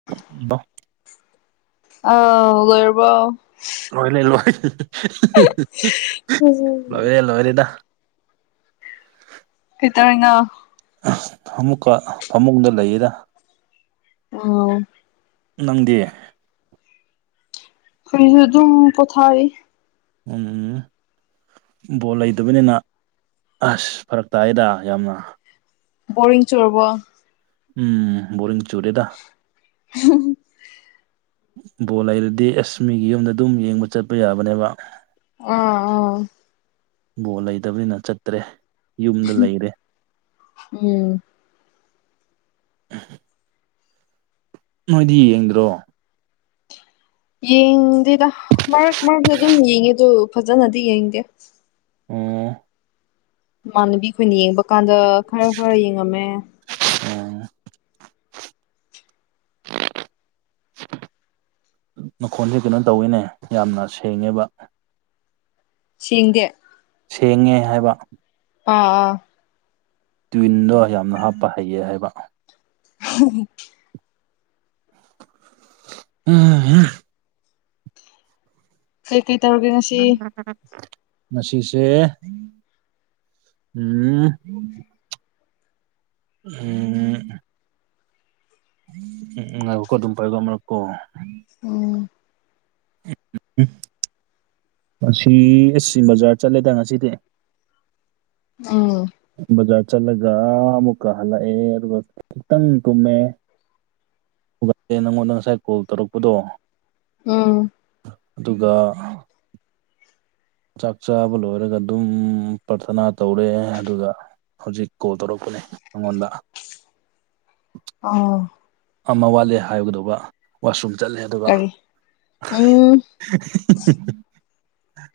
[unintelligible] ꯑꯥ ꯑꯣꯏꯔꯕ ꯂꯣꯏꯔꯦ ꯂꯣꯏ ꯂꯣꯏꯔꯦ ꯂꯣꯏꯔꯦꯗ ꯀꯩꯇꯧꯔꯤꯅꯣ ꯑꯃꯨꯛꯀ ꯐꯃꯨꯡꯗ ꯂꯩꯌꯦꯗ ꯑꯣ ꯅꯪꯗꯤ ꯑꯩꯈꯣꯏꯖꯨ ꯑꯗꯨꯝ ꯄꯣꯊꯥꯔꯤ ꯎꯝ ꯎꯝ ꯕꯣꯜ ꯂꯩꯇꯕꯅꯤꯅ ꯑꯁ ꯐꯔꯛ ꯇꯥꯏꯌꯦꯗ ꯌꯥꯝꯅ ꯕꯣꯔꯤꯡ ꯆꯨꯔꯕꯣ ꯎꯝ ꯕꯣꯔꯤꯡ ꯆꯨꯔꯦꯗ [unintelligible] ꯕꯣꯜ ꯂꯩꯔꯗꯤ ꯑꯦꯁ ꯃꯤꯒꯤ ꯌꯨꯝꯗ ꯑꯗꯨꯝ ꯌꯦꯡꯕ ꯆꯠꯄ ꯌꯥꯕꯅꯦꯕ꯫ ꯑꯣ ꯕꯣꯜ ꯂꯩꯇꯕꯅꯤꯅ ꯆꯠꯇ꯭ꯔꯦ ꯌꯨꯝꯗ ꯂꯩꯔꯦ꯫ ꯎꯝ꯫ ꯅꯣꯏꯗꯤ ꯌꯦꯡꯗ꯭ꯔꯣ꯫ ꯌꯦꯡꯗꯦꯗ ꯃꯔꯛ ꯃꯔꯛꯇ ꯑꯗꯨꯝ ꯌꯦꯡꯉꯦ ꯑꯗꯨ ꯐꯖꯅꯗꯤ ꯌꯦꯡꯗꯦ꯫ ꯑꯣ꯫ ꯏꯃꯥꯟꯅꯕꯤ ꯈꯣꯏꯅ ꯌꯦꯡꯕ ꯀꯥꯟꯗ ꯈꯔ ꯈꯔ ꯌꯦꯡꯉꯝꯃꯦ꯫ ꯎꯝ ꯃꯈꯣꯜꯗꯤ ꯀꯩꯅꯣ ꯇꯧꯋꯤꯅꯦ ꯌꯥꯝꯅ ꯁꯦꯡꯉꯦꯕ ꯁꯦꯡꯗꯦ ꯁꯦꯡꯉꯦ ꯍꯥꯏꯕ ꯑꯥ ꯑꯥ ꯇ꯭ꯋꯤꯟꯗꯣ ꯌꯥꯝꯅ ꯍꯥꯞꯄ ꯍꯩꯌꯦ ꯍꯥꯏꯕ [unintelligible] ꯎꯝ ꯀꯩ ꯀꯩ ꯇꯧꯔꯒꯦ ꯉꯁꯤ꯫ [unintelligible] ꯉꯁꯤꯁꯦ ꯎꯝ꯫ ꯎꯝ꯫ ꯎꯝꯍꯨꯝ ꯑꯗꯨꯝ ꯄꯥꯏꯌꯨꯀꫭ ꯑꯃꯔꯛꯀꯣ꯫ ꯎꯝ꯫ ꯎ ꯉꯁꯤ ꯑꯁꯤ ꯕꯖꯥꯔ ꯆꯠꯂꯦꯗ ꯉꯁꯤꯗꯤ꯫ ꯎꯝ꯫ ꯕꯖꯥꯔ ꯆꯠꯂꯒ ꯑꯃꯨꯛꯀ ꯍꯜꯂꯛꯑꯦ ꯑꯗꯨꯒ ꯈꯤꯇꯪ ꯇꯨꯝꯃꯦ꯫ ꯍꯧꯒꯠꯂꯦꯅꯥ ꯅꯪꯉꯣꯟꯗ ꯉꯁꯥꯏ ꯀꯣꯜ ꯇꯧꯔꯛꯄꯗꯣ꯫ ꯎꯝ꯫ ꯑꯗꯨꯒ꯫ ꯆꯥꯛ ꯆꯥꯕ ꯂꯣꯏꯔꯒ ꯑꯗꯨꯝ ꯄ꯭ꯔꯊꯅꯥ ꯇꯧꯔꯦ ꯑꯗꯨꯒ꯫ ꯍꯧꯖꯤꯛ ꯀꯣꯜ ꯇꯧꯔꯛꯄꯅꯦ ꯅꯪꯉꯣꯟꯗ꯫ ꯑꯥꯎ ꯑꯃ ꯋꯥꯠꯂꯦ ꯍꯥꯏꯒꯗꯧꯕ꯫ ꯋꯥꯁꯔꯨꯝ ꯆꯠꯂꯦ ꯑꯗꯨꯒ꯫ ꯀꯔꯤ ꯎꯝ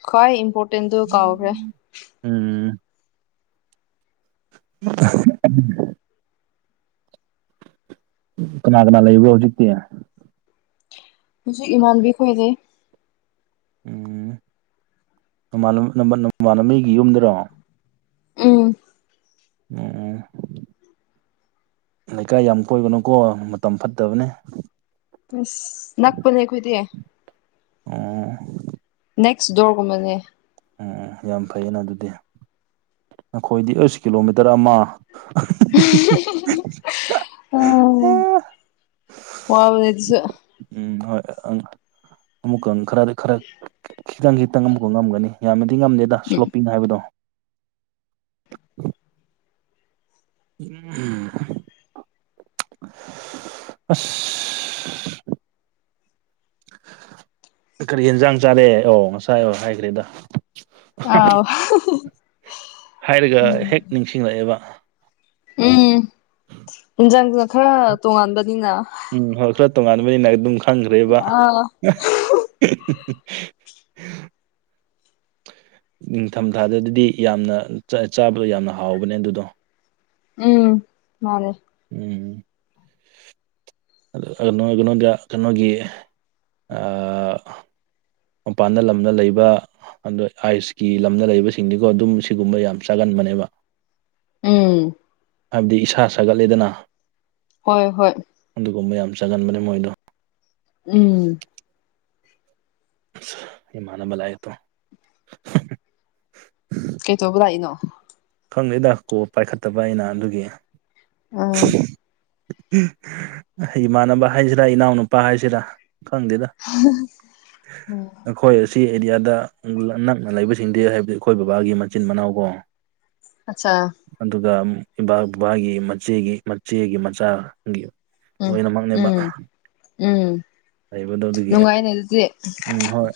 ꯈ꯭ꯋꯥꯏ ꯏꯝꯄꯣꯔꯇꯦꯟꯗꯨ ꯀꯥꯎꯈ꯭ꯔꯦ꯫ ꯎꯝ꯫ [unintelligible] [unintelligible] ꯀꯅꯥ ꯀꯅꯥ ꯂꯩꯕꯣ ꯍꯧꯖꯤꯛꯇꯤ꯫ ꯍꯧꯖꯤꯛ ꯏꯃꯥꯟꯕꯤ ꯈꯣꯏꯂꯩ꯫ ꯎꯝ ꯅꯃꯥꯟ ꯅꯃꯥꯟꯅꯕꯤꯒꯤ ꯌꯨꯝꯗꯔꯣ꯫ ꯎꯝ ꯎꯝ꯫ ꯂꯩꯀꯥꯏ ꯌꯥꯝ ꯀꯣꯏꯕꯅꯨꯀꯣ ꯃꯇꯝ ꯐꯠꯇꯕꯅꯦ꯫ ꯑꯁ ꯅꯛꯄꯅꯦ ꯑꯩꯈꯣꯏꯗꯤ꯫ ꯑꫭ꯫ ꯅꯦꯛꯁ ꯗꯣꯔꯒꯨꯝꯕꯅꯦ꯫ ꯎꯝ ꯎ ꯌꯥꯝ ꯐꯩꯌꯦꯅ ꯑꯗꯨꯗꯤ ꯅꯈꯣꯏꯗꯤ ꯑꯩꯁ ꯀꯤꯂꯣꯃꯤꯇꯔ ꯑꯃ꯫ [unintelligible] ꯋꯥꯕꯅꯦ ꯑꯗꯨꯁꯨ꯫ ꯎꯝ ꯍꯣꯏ ꯑꯃꯨꯛꯀ ꯈꯔꯗꯤ ꯈꯔ ꯈꯤꯇꯪ ꯈꯤꯇꯪ ꯑꯃꯨꯛꯀ ꯉꯝꯒꯅꯤ꯫ ꯌꯥꯝꯅꯗꯤ ꯉꯝꯗꯦꯗ ꯁ꯭ꯂꯣꯞꯄꯤꯡ ꯍꯥꯏꯕꯗꯣ꯫ [unintelligible] ꯑꯁ ꯀꯔꯤ ꯌꯦꯟꯖꯥꯡ ꯆꯥꯔꯛꯑꯦ ꯑꯣ ꯉꯁꯥꯏ ꯑꯣ ꯍꯥꯏꯈ꯭ꯔꯦꯗ ꯑꯥꯎ ꯍꯥꯏꯔꯒ ꯍꯦꯛ ꯅꯤꯡꯁꯤꯡꯂꯛꯑꯦꯕ ꯎꯝ ꯏꯟꯖꯥꯡꯗꯨꯅ ꯈꯔ ꯇꯣꯉꯥꯟꯕꯅꯤꯅ ꯎꯝ ꯍꯣꯏ ꯈꯔ ꯇꯣꯉꯥꯟꯕꯅꯤꯅ ꯑꯗꯨꯝ ꯈꯪꯈ꯭ꯔꯦꯕ ꯑꯥ [unintelligible] ꯅꯤꯡꯊꯝꯊꯥꯗꯗꯤ ꯌꯥꯝꯅ ꯆꯥꯕꯗꯣ ꯌꯥꯝꯅ ꯍꯥꯎꯕꯅꯦ ꯑꯗꯨꯗꯣ꯫ ꯎꯝ ꯃꯥꯅꯦ꯫ ꯎꯝ꯫ [unintelligible] ꯀꯩꯅꯣꯗ ꯀꯩꯅꯣꯒꯤ ꯑꯥ꯫ ꯃꯄꯥꯟꯗ ꯂꯝꯗ ꯂꯩꯕ꯫ ꯑꯗꯣ ꯑꯌꯨꯁꯀꯤ ꯂꯝꯗ ꯂꯩꯕꯁꯤꯡꯗꯤꯀꯣ ꯑꯗꯨꯝ ꯁꯤꯒꯨꯝꯕ ꯌꯥꯝ ꯆꯥꯒꯟꯕꯅꯦꯕ ꯎꯝ ꯍꯥꯏꯕꯗꯤ ꯏꯁꯥ ꯁꯥꯒꯠꯂꯦꯗꯅ ꯍꯣꯏ ꯍꯣꯏ ꯑꯗꯨꯒꯨꯝꯕ ꯌꯥꯝ ꯆꯒꯟꯕꯅꯦ ꯃꯣꯏꯗꯣ ꯎꯝ [unintelligible] ꯃꯅꯕ ꯂꯥꯢꯠꯇꯣ ꯀꯩ ꯇꯧꯕ ꯂꯥꯛꯏꯅꯣ ꯈꯪꯗꯦꯗ ꯀꯣ ꯄꯥꯏꯈꯠꯇꯕ ꯑꯩꯅ ꯑꯗꯨꯒꯤ ꯎꯝ [unintelligible] ꯏꯃꯥꯟꯅꯕ ꯍꯥꯏꯁꯤꯔꯥ ꯏꯅꯥꯎꯅꯨꯄꯥ ꯍꯥꯏꯁꯤꯔꯥ ꯈꯪꯗꯦꯗ ꯑꯩꯈꯣꯏ ꯑꯁꯤ ꯑꯦꯔꯤꯌꯥꯗ ꯂ ꯅꯛꯅ ꯂꯩꯕꯁꯤꯡꯗꯤ ꯍꯥꯏꯕꯗꯤ ꯑꯩꯈꯣꯏ ꯕꯕꯥꯒꯤ ꯃꯆꯤꯟ ꯃꯅꯥꯎ ꯀꯣ [inaudible] ꯑꯆꯥ ꯑꯗꯨꯒ ꯏꯕꯥꯛ ꯕꯕꯥꯒꯤ ꯃꯆꯦꯒꯤ ꯃꯆꯦꯒꯤ ꯃꯆꯥ ꯒꯤ ꯎꯝ ꯂꯣꯏꯅꯃꯛꯅꯦꯕ ꯎꯝ ꯎꯝ ꯂꯩꯕꯗꯣꯗꯒꯤ ꯅꯨꯡꯉꯥꯏꯅꯦ ꯑꯗꯨꯗꯤ ꯎꯝ ꯍꯣꯏ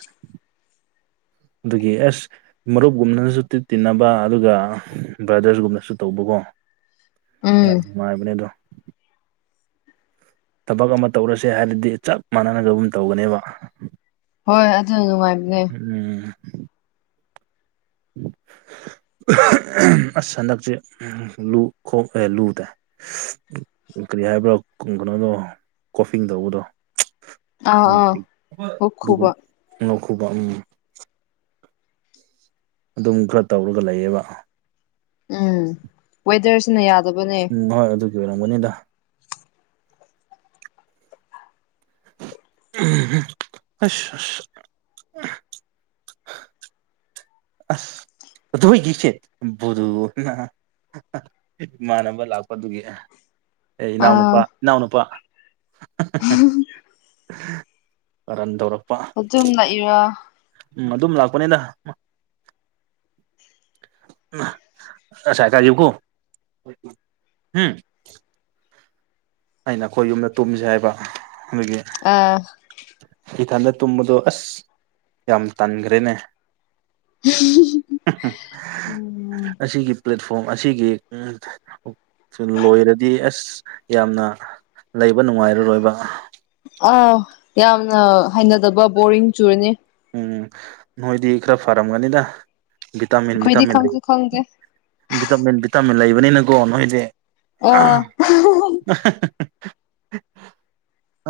ꯑꯗꯨꯒꯤ ꯑꯦꯁ ꯃꯔꯨꯞꯒꯨꯝꯅꯅꯁꯨ ꯇꯤꯠ ꯇꯤꯟꯅꯕ ꯑꯗꯨꯒ ꯕ꯭ꯔꯗꯔꯁꯒꯨꯝꯅꯁꯨ ꯇꯧꯕꯀꯣ ꯎꯝ ꯌꯥꯝ ꯅꯨꯡꯉꯥꯏꯕꯅꯦ ꯑꯗꯣ ꯊꯕꯛ ꯑꯃ ꯇꯧꯔꯁꯦ ꯍꯥꯏꯔꯗꯤ ꯆꯞ ꯃꯥꯟꯅꯅ ꯑꯗꯨꯝ ꯇꯧꯒꯅꯦꯕ ꯍꯣꯏ ꯑꯗꯨꯅ ꯅꯨꯡꯉꯥꯏꯕꯅꯦ ꯎꯝ [unintelligible] ꯑꯁ ꯍꯟꯗꯛꯁꯦ ꯂꯨ ꯈꯣꯛ ꯑꯦ ꯂꯨꯗ ꯀꯔꯤ ꯍꯥꯏꯕ꯭ꯔꯣ ꯀꯩꯅꯣꯗꯣ ꯀꯣꯐꯤꯡ ꯇꯧꯕꯗꯣ ꯑꯥ ꯑꯥ ꯍꯣꯛ ꯈꯨꯕ ꯅꯧꯈꯨꯕ ꯎꯝ ꯑꯗꯨꯝ ꯈꯔ ꯇꯧꯔꯒ ꯂꯩꯌꯦꯕ ꯎꯝ ꯋꯦꯗꯔꯁ ꯅ ꯌꯥꯗꯕ ꯎꯝ ꯍꯣꯏ ꯑꯗꯨꯒꯤ ꯑꯣꯏꯔꯝꯒꯅꯤꯗ ꯎꯝ ꯎꯝ ꯑꯁ ꯑꯁ ꯑꯁ [unintelligible] [unintelligible] ꯏꯃꯥꯟꯅꯕ ꯂꯥꯛꯄ ꯑꯗꯨꯒꯤ ꯑꯦ ꯏꯅꯥꯎ ꯑꯥ ꯅꯨꯨꯄꯥ ꯏꯅꯥꯎ ꯅꯨꯨꯄꯥ [unintelligible] ꯀꯔꯟ ꯇꯧꯔꯛꯄ ꯑꯗꯨꯝ ꯂꯥꯛꯏꯔꯥ ꯎꯝ ꯑꯗꯨꯝ ꯂꯥꯛꯄꯅꯦꯗ [unintelligible] ꯑꯩꯅ ꯑꯩꯈꯣꯏ ꯌꯨꯝꯗ ꯇꯨꯝꯁꯦ ꯍꯥꯏꯕ ꯑꯗꯨꯒꯤ ꯑꯥ ꯏꯊꯟꯗ ꯇꯨꯝꯕꯗꯣ ꯑꯁ ꯌꯥꯝ ꯇꯟꯈ꯭ꯔꯦꯅꯦ [unintelligible] [unintelligible] ꯎꯝ ꯑꯁꯤꯒꯤ ꯄ꯭ꯂꯦꯠꯐꯣꯝ ꯑꯁꯤꯒꯤ ꯎꯝ ꯂꯣꯏꯔꯗꯤ ꯑꯁ ꯌꯥꯝꯅ ꯂꯩꯕ ꯅꯨꯡꯉꯥꯏꯔꯔꯣꯏꯕ ꯑꯥꯎ ꯌꯥꯝꯅ ꯍꯩꯅꯗꯕ ꯕꯣꯔꯤꯡ ꯆꯨꯔꯅꯤ ꯎꯝ ꯅꯣꯏꯗꯤ ꯈꯔ ꯐꯔꯝꯒꯅꯤꯗ ꯚꯤꯇꯥꯃꯤꯟ ꯑꯩꯈꯣꯏꯗꯤ ꯚꯤꯇꯥꯃꯤꯟ ꯂꯩ ꯈꯪꯁꯨ ꯈꯪꯗꯦ ꯚꯤꯇꯥꯃꯤꯟ ꯚꯤꯇꯥꯃꯤꯟ ꯂꯩꯕꯅꯤꯅꯀꯣ ꯅꯣꯏꯗꯤ ꯑ ꯑꯥ [unintelligible]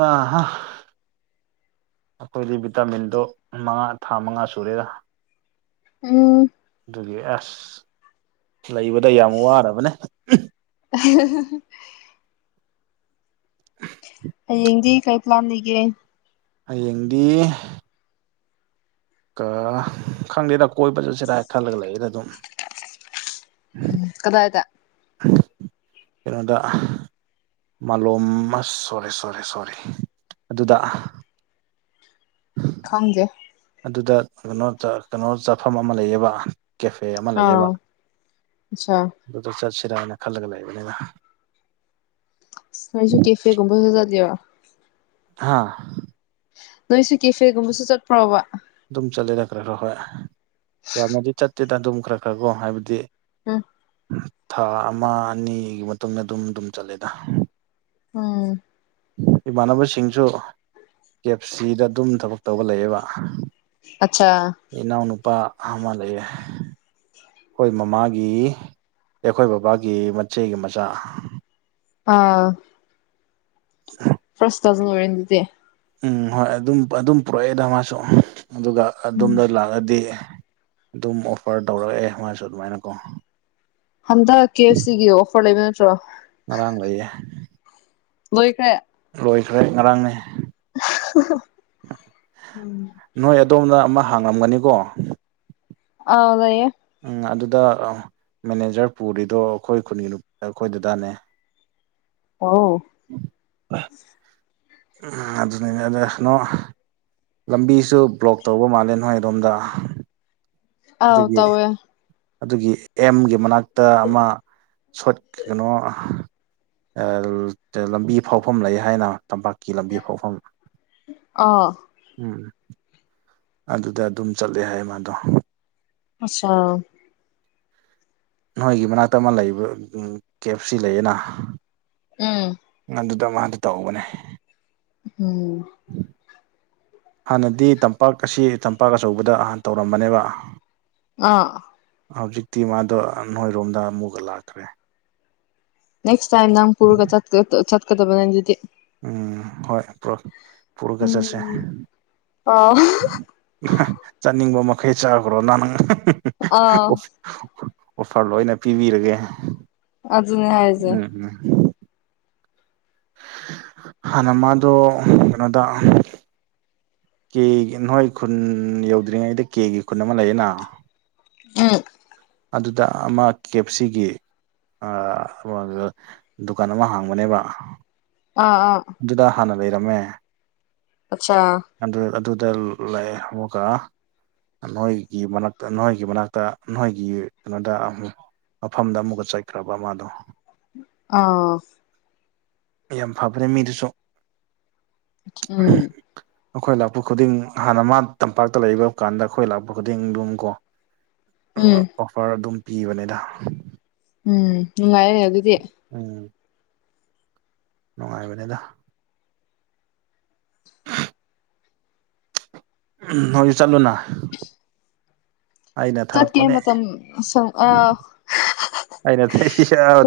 ꯑꯥ ꯍꯥ ꯑꯩꯈꯣꯏꯗꯤ ꯚꯤꯇꯥꯃꯤꯟꯗꯣ ꯃꯉꯥ ꯊꯥ ꯃꯉꯥ ꯁꯨꯔꯦꯔ ꯎꯝ ꯑꯗꯨꯒꯤ ꯑꯁ ꯂꯩꯕꯗ ꯌꯥꯝ ꯋꯥꯔꯕꯅꯦ [unintelligible] ꯍꯌꯦꯡꯗꯤ ꯀꯩ ꯄ꯭ꯂꯥꯟ ꯂꯩꯒꯦ ꯍꯌꯦꯡꯗꯤ ꯀꯥ ꯈꯪꯗꯦꯗ ꯀꯣꯏꯕ ꯆꯠꯁꯤꯔꯥꯏ ꯈꯜꯂꯒ ꯂꯩꯗ ꯑꯗꯨꯝ ꯎꯝ ꯀꯗꯥꯥꯏꯗ ꯀꯩꯅꯣꯗ ꯃꯥꯂꯣꯝ ꯁꯣꯔꯤ ꯁꯣꯔꯤ ꯁꯣꯔꯤ ꯑꯗꯨꯗ ꯈꯪꯒꯦ ꯑꯗꯨꯗ ꯀꯩꯅꯣ ꯀꯩꯅꯣ ꯆꯥꯐꯝ ꯑꯃ ꯂꯩꯌꯦꯕ ꯀꯦꯐꯦ ꯑꯃ ꯂꯩꯌꯦꯕ ꯑꯥ ꯑꯠꯆꯥ ꯑꯗꯨꯗ ꯆꯠꯁꯤꯔꯥꯅ ꯈꯜꯂꯒ ꯂꯩꯕꯅꯤꯅ ꯅꯣꯏꯁꯨ ꯀꯦꯐꯦꯒꯨꯝꯕꯁꯨꯖꯗꯦꯕ ꯍꯥꯥ ꯅꯣꯏꯁꯨ ꯀꯦꯐꯦꯒꯨꯝꯕꯁꯨ ꯆꯠꯄ꯭ꯔꯣꯕ ꯑꯗꯨꯝ ꯆꯠꯂꯦꯗ ꯈꯔ ꯈꯔ ꯍꯣꯏ ꯌꯥꯝꯅꯗꯤ ꯆꯠꯇꯦꯗꯅ ꯑꯗꯨꯝ ꯈꯔ ꯈꯔꯀꯣ ꯍꯥꯏꯕꯗꯤ ꯎꯝ ꯎꯝ ꯊꯥ ꯑꯃ ꯑꯅꯤꯒꯤ ꯃꯇꯨꯡꯗ ꯑꯗꯨꯝ ꯑꯗꯨꯝ ꯆꯠꯂꯦꯗ ꯎꯝ ꯏꯃꯥꯟꯅꯕꯁꯤꯡꯁꯨ ꯀꯦ ꯑꯦꯞ ꯁꯤꯗ ꯑꯗꯨꯝ ꯊꯕꯛ ꯇꯧꯒꯠꯂꯛꯑꯦꯕ ꯑꯆꯥ ꯏꯅꯥꯎ ꯅꯨꯨꯄꯥ ꯑꯃ ꯂꯩꯌꯦꯦ ꯑꯩꯈꯣꯏ ꯃꯃꯥꯒꯤ ꯑꯩꯈꯣꯏ ꯕꯕꯥꯒꯤ ꯃꯆꯦꯒꯤ ꯃꯆꯥ ꯑꯥ ꯑ ꯐ꯭ꯔꯁꯁ ꯑꯣꯏꯣꯏꯦꯟꯗꯤꯗꯤꯦ ꯎꯝ ꯍꯣꯏ ꯑꯗꯨꯝ ꯑꯗꯨꯝ ꯄꯨꯔꯛꯑꯦꯗ ꯃꯥꯁꯨ ꯑꯗꯨꯒ ꯑꯗꯨꯝꯗ ꯂꯥꯛ ꯗꯤ ꯑꯗꯨꯝ ꯑꯣꯐꯔ ꯇꯧꯔꯛꯑꯦ ꯃꯥꯁꯨ ꯑꯗꯨꯃꯥꯏꯅꯀꯣ ꯍꯟꯗꯛ ꯀꯦ ꯑꯦꯐ ꯁꯤꯒꯤ ꯑꯣꯐꯔ ꯂꯩꯕ ꯅꯠꯇ꯭ꯔꯣ ꯑꯔꯥꯡ ꯂꯩꯌꯦ ꯂꯣꯏꯈꯦ ꯂꯣꯏꯈ꯭ꯔꯦ ꯉꯔꯥꯡꯅꯦ ꯎꯝ ꯅꯣꯏ ꯑꯗꯣꯝꯅ ꯑꯃ ꯍꯥꯡꯂꯝꯒꯅꯤꯀꯣ ꯍꯥꯎꯗꯦ ꯎꯝ ꯑꯗꯨꯗ ꯃꯦꯅꯦꯖꯔ ꯄꯨꯔꯤꯗꯣ ꯑꯩꯈꯣꯏ ꯈꯨꯟꯒꯤ ꯑꯩꯈꯣꯏꯗꯨꯗꯥꯅꯦ ꯑꯣꯥꯎ ꯑꯗꯨꯅꯤꯅꯦ ꯑꯗꯩꯅꯣ ꯂꯝꯕꯤꯁꯨ ꯕ꯭ꯂꯣꯛ ꯇꯧꯕ ꯃꯥꯜꯂꯦ ꯅꯣꯏ ꯑꯗꯣꯝꯗ ꯑꯥꯎ ꯑꯗꯨꯒꯤ ꯇꯧꯋꯦ ꯑꯗꯨꯒꯤ ꯑꯦꯝꯒꯤ ꯃꯅꯥꯛꯇ ꯑꯃ ꯁꯣꯠ ꯀꯩꯅꯣ ꯂꯝꯕꯤ ꯐꯥꯎꯐꯝ ꯂꯩ ꯍꯥꯏꯅ ꯇꯝꯄꯥꯛꯀꯤ ꯂꯝꯕꯤ ꯐꯥꯎꯐꯝ ꯑꯥ ꯎꯝ ꯑꯗꯨꯗ ꯑꯗꯨꯝ ꯆꯠꯂꯦ ꯍꯥꯏꯌꯦ ꯃꯥꯗꯣ ꯑꯆꯥ ꯅꯣꯏꯒꯤ ꯃꯅꯥꯛꯇ ꯑꯃ ꯂꯩꯕ ꯀꯦꯞ ꯁꯤ ꯂꯩꯌꯦꯅ ꯎꯝ ꯑꯗꯨꯗ ꯃꯥꯗꯨ ꯇꯧꯕꯅꯦ ꯎꯝ ꯎꯝ ꯍꯥꯟꯅꯗꯤ ꯇꯝꯄꯥꯛ ꯑꯁꯤ ꯇꯝꯄꯥꯛ ꯑꯆꯧꯕꯗꯅ ꯇꯧꯔꯝꯕꯅꯦꯕ ꯑ ꯍꯧꯖꯤꯛꯇꯤ ꯃꯥꯗꯣ ꯅꯣꯏꯔꯣꯝꯗ ꯑꯃꯨꯛꯒ ꯂꯥꯛꯈ꯭ꯔꯦ ꯅꯦꯛꯁ ꯇꯥꯏꯝ ꯅꯪ ꯀꯨꯔꯒ ꯆꯠꯀ ꯆꯠ ꯀ ꯇꯕ ꯅꯗꯇꯗꯤ ꯎꯝ ꯍꯣꯏ ꯄꯨꯔꯒꯁ ꯑꯁꯦ ꯎꯝ ꯑꯥꯎ ꯆꯥꯅꯤꯡꯕ ꯃꯈꯩ ꯆꯥꯈ꯭ꯔꯣ ꯅꯍꯪ ꯑꯥ ꯑꯣꯐꯔ ꯂꯣꯏꯅ ꯄꯤꯕꯤꯔꯒꯦ ꯑꯖꯅ ꯍꯥꯏꯖꯦ ꯎꯝ ꯎꯝ ꯍꯅ ꯃꯥꯗ ꯀꯩꯅꯣꯗ ꯀꯦ ꯅꯣꯏ ꯈꯨꯟ ꯌꯧꯗ꯭ꯔꯤꯉꯩꯗ ꯀꯦꯒꯤ ꯈꯨꯟ ꯑꯃ ꯂꯩꯌꯦꯅ ꯎ ꯑꯗꯨꯗ ꯑꯃ ꯀꯦ ꯑꯦꯞ ꯁꯤꯒꯤ ꯗꯨꯀꯥꯟ ꯑꯃ ꯍꯥꯡꯕꯅꯦꯕ ꯑꯥ ꯑꯥ ꯑꯗꯨꯗ ꯍꯥꯟꯅ ꯂꯩꯔꯝꯃꯦ ꯑꯆꯥ ꯑꯗꯨ ꯑꯗꯨꯗ ꯂꯩꯥꯛꯑꯦ ꯑꯃꯨꯛꯀ ꯅꯣꯏꯒꯤ ꯃꯛꯇ ꯅꯣꯏꯒꯤ ꯃꯅꯥꯛꯇ ꯅꯣꯏꯒꯤ ꯀꯩꯅꯣꯗ ꯃꯐꯝꯗ ꯑꯃꯨꯛꯀ ꯆꯠꯈ꯭ꯔꯕ ꯃꯥꯗꯣ ꯑ ꯌꯥꯝ ꯐꯕꯅꯦ ꯃꯤꯗꯨꯁꯨ ꯎꯝ ꯑꯩꯈꯣꯏ ꯂꯥꯛꯄ ꯈꯨꯗꯤꯡ ꯍꯥꯟꯅ ꯃꯥ ꯇꯝꯄꯥꯛꯇ ꯂꯩ ꯀꯥꯟꯗ ꯑꯩꯈꯣꯏ ꯂꯥꯛꯄ ꯈꯨꯗꯤꯡ ꯑꯗꯨꯝ ꯀꯣ ꯎꯝ ꯑꯣꯐꯔ ꯑꯗꯨꯝ ꯄꯤꯕꯅꯤꯗ ꯎꯝ ꯎꯉꯑꯦ ꯑꯗꯨꯗꯤ ꯎꯝ ꯅꯨꯡꯉꯥꯏꯕꯅꯤꯗ ꯎꯝ ꯍꯧꯣꯏꯁꯨ ꯆꯠꯂꯨꯅ ꯑꯩꯅ ꯇꯠ ꯀꯝ ꯊꯥꯔꯛꯄꯅꯦ ꯃꯇꯝ ꯁ ꯑꯩꯅ ꯊ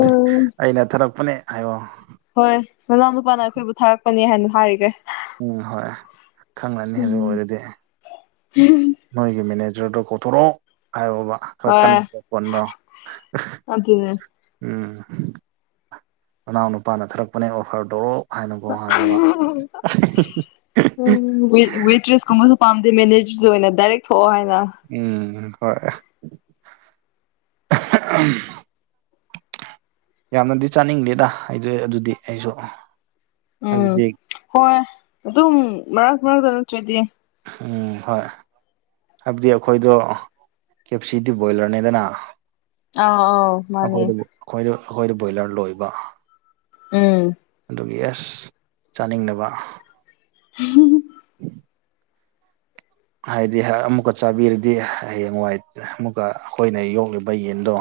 ꯑꯩꯅ ꯊꯥꯔꯛꯄꯅꯦ ꯍꯥꯏꯌꯛꯑꯣ ꯍꯣꯏ ꯅꯅꯥꯎ ꯅꯨꯄꯥꯅ ꯑꯩꯈꯣꯏꯕꯨ ꯊꯥꯔꯛꯄꯅꯦ ꯍꯥꯏꯅ ꯍꯥꯏꯔꯤꯒꯦ ꯎꯝ ꯍꯣꯏ ꯈꯪꯂꯪꯂꯅꯤ ꯑꯗꯨ ꯎꯝ ꯑꯣꯏꯔꯗꯤ ꯅꯣꯏꯒꯤ ꯃꯦꯅꯦꯖꯔꯗꯣ ꯀꯣꯊꯣꯔꯛꯑꯣ ꯍꯥꯏꯣꯕ ꯑꯩꯈꯣꯏ ꯍꯣꯏ ꯀꯟꯅꯕ ꯄꯣꯠꯅꯣ ꯑꯗꯨꯅꯦ ꯎꯝ ꯃꯅꯥꯎ ꯅꯨꯄꯥꯅ ꯊꯔꯛꯄꯅꯦ ꯑꯣꯐꯔꯗꯧꯣ ꯍꯥꯏꯅꯒꯣ ꯍꯥꯏꯌꯕ ꯎ ꯋꯦꯇ꯭ꯔꯦꯁ ꯀꯨꯝꯕꯁꯨ ꯄꯥꯝꯗꯦ ꯃꯦꯅꯦꯖꯔꯁ ꯑꯣꯏꯅ ꯗꯥꯏꯔꯦꯛ ꯊꯣꯛꯑꯣ ꯍꯥꯏꯅ ꯎꯝ ꯍꯣꯏ ꯌꯥꯝꯅꯗꯤ ꯆꯥꯅꯤꯡꯗꯦꯗ ꯑꯩ ꯑꯗꯨꯗꯤ ꯑꯩꯁꯨ ꯎꯝ ꯍꯥꯏꯕꯗꯤ ꯍꯣꯏ ꯑꯗꯨꯝ ꯃꯔꯛ ꯃꯔꯛꯇ ꯅꯠꯇ꯭ꯔꯣꯏꯗꯤ ꯎꯝ ꯍꯣꯏ ꯍꯥꯏꯕꯗꯤ ꯑꯩꯈꯣꯏꯗꯣ ꯀꯦꯞ ꯁꯤꯗꯤ ꯕꯣꯏꯂꯔꯅꯤꯗꯅ ꯑꯥꯎ ꯑꯥꯎ ꯃꯥꯅꯤ ꯑꯩꯈꯣꯏꯗ ꯑꯩꯈꯣꯏꯗ ꯕꯣꯏꯂꯔ ꯂꯣꯏꯕ ꯎꯝ ꯑꯗꯨꯒꯤ ꯑꯦꯁ ꯆꯥꯅꯤꯡꯅꯕ ꯎ [inaudible] ꯍꯥꯏꯗꯤ ꯑꯃꯨꯛꯀ ꯆꯥꯕꯤꯔꯗꯤ ꯍꯌꯦꯡꯋꯥꯏ ꯑꯃꯨꯛꯀ ꯑꯩꯈꯣꯏꯅ ꯌꯣꯛꯂꯤꯕ ꯌꯦꯟꯗꯣ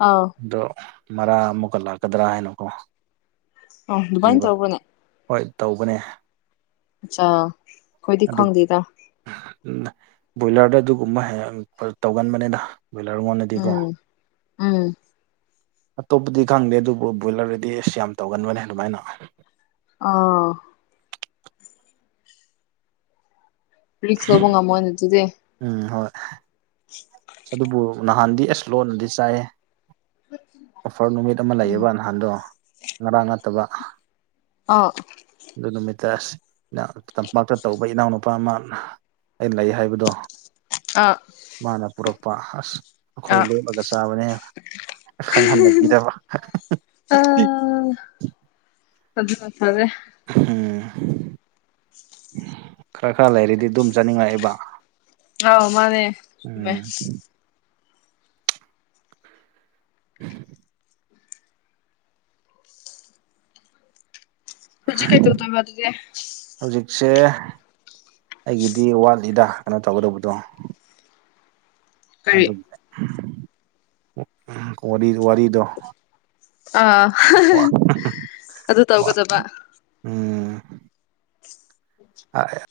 ꯑꯥꯎ ꯑꯗꯣ ꯃꯔꯥ ꯑꯃꯨꯛꯀ ꯂꯥꯛꯀꯗ꯭ꯔꯥ ꯍꯥꯏꯅꯀꯣ ꯑꯣ ꯑꯗꯨꯗꯨꯕꯥꯥꯏ ꯀꯤꯕ ꯇꯧꯕꯣꯅꯦ ꯍꯣꯏ ꯇꯧꯕꯅꯦ ꯑꯆꯥ ꯑꯩꯣꯏꯗꯤꯈꯣꯡꯗꯤꯗ ꯎꯝ ꯕꯣꯏꯂꯔꯗ ꯑꯗꯨꯒꯨꯝꯕ ꯍꯦꯛ ꯇꯧꯒꯟꯕꯅꯤꯗ ꯕꯣꯏꯂꯔꯉꯣꯟꯗꯗꯤꯀꯣ ꯎꯝ ꯎꯝ ꯑꯇꯣꯞꯄꯗꯤ ꯈꯪꯗꯦ ꯑꯗꯨꯕꯨ ꯕꯣꯏꯂꯔꯗꯗꯤ ꯑꯁ ꯌꯥꯝ ꯇꯧꯒꯟꯕꯅꯦ ꯑꯗꯨꯃꯥꯏꯅ ꯑꯣ ꯔꯤꯛꯁ ꯂꯧꯕ ꯉꯝꯃꯣꯏ ꯑꯗꯨ ꯑꯗꯨꯗꯤ ꯎꯝ ꯍꯣꯏ ꯑꯗꯨꯕꯨ ꯅꯍꯥꯟꯗꯤ ꯑꯦꯁꯂꯣꯅꯗꯤ ꯆꯥꯏꯌꯦ ꯑꯣꯐꯔ ꯅꯨꯃꯤꯠ ꯑꯃ ꯎꯝ ꯂꯩꯌꯦꯕ ꯅꯍꯥꯟꯗꯣ ꯉꯔꯥꯡ ꯅꯠꯇꯕ ꯑꯣ ꯑꯗꯨ ꯅꯨꯃꯤꯠꯇ ꯇꯝꯄꯥꯛꯇ ꯇꯧꯕ ꯏꯅꯥꯎꯅꯨꯄꯥ ꯑꯃꯅ ꯑ ꯂꯩ ꯍꯥꯏꯕꯗꯣ ꯑꯥ ꯃꯥꯅ ꯄꯨꯔꯛꯄ ꯑꯁ ꯑꯩꯈꯣꯏ ꯑꯥ ꯂꯣꯠꯂꯒ ꯆꯥꯕꯅꯦ ꯈꯪꯍꯟꯅꯕꯤꯗꯕ ꯑꯗꯨ꯭ꯔꯦ ꯎꯝ ꯈꯔ ꯈꯔ ꯂꯩꯔꯗꯤ ꯑꯗꯨꯝ ꯆꯥꯅꯤꯡꯂꯛꯏꯕ ꯑꯥꯎ ꯃꯥꯅꯦꯃꯦ ꯎꯝ ꯃꯖ ꯀꯥꯏ ꯇꯧ ꯇꯣꯢꯕ ꯑꯗꯤ ꯍꯧꯖꯤꯛꯁꯦ ꯑꯩꯒꯤꯗꯤ ꯋꯥꯠꯂꯤꯗ ꯀꯩꯅꯣ ꯇꯧꯒꯗꯧꯕꯗꯣ ꯀꯔꯤ ꯑꯗꯨ ꯋꯥꯔꯤꯗꯣ ꯑꯥ ꯑꯗꯨ ꯇꯧꯒꯗꯕ ꯍ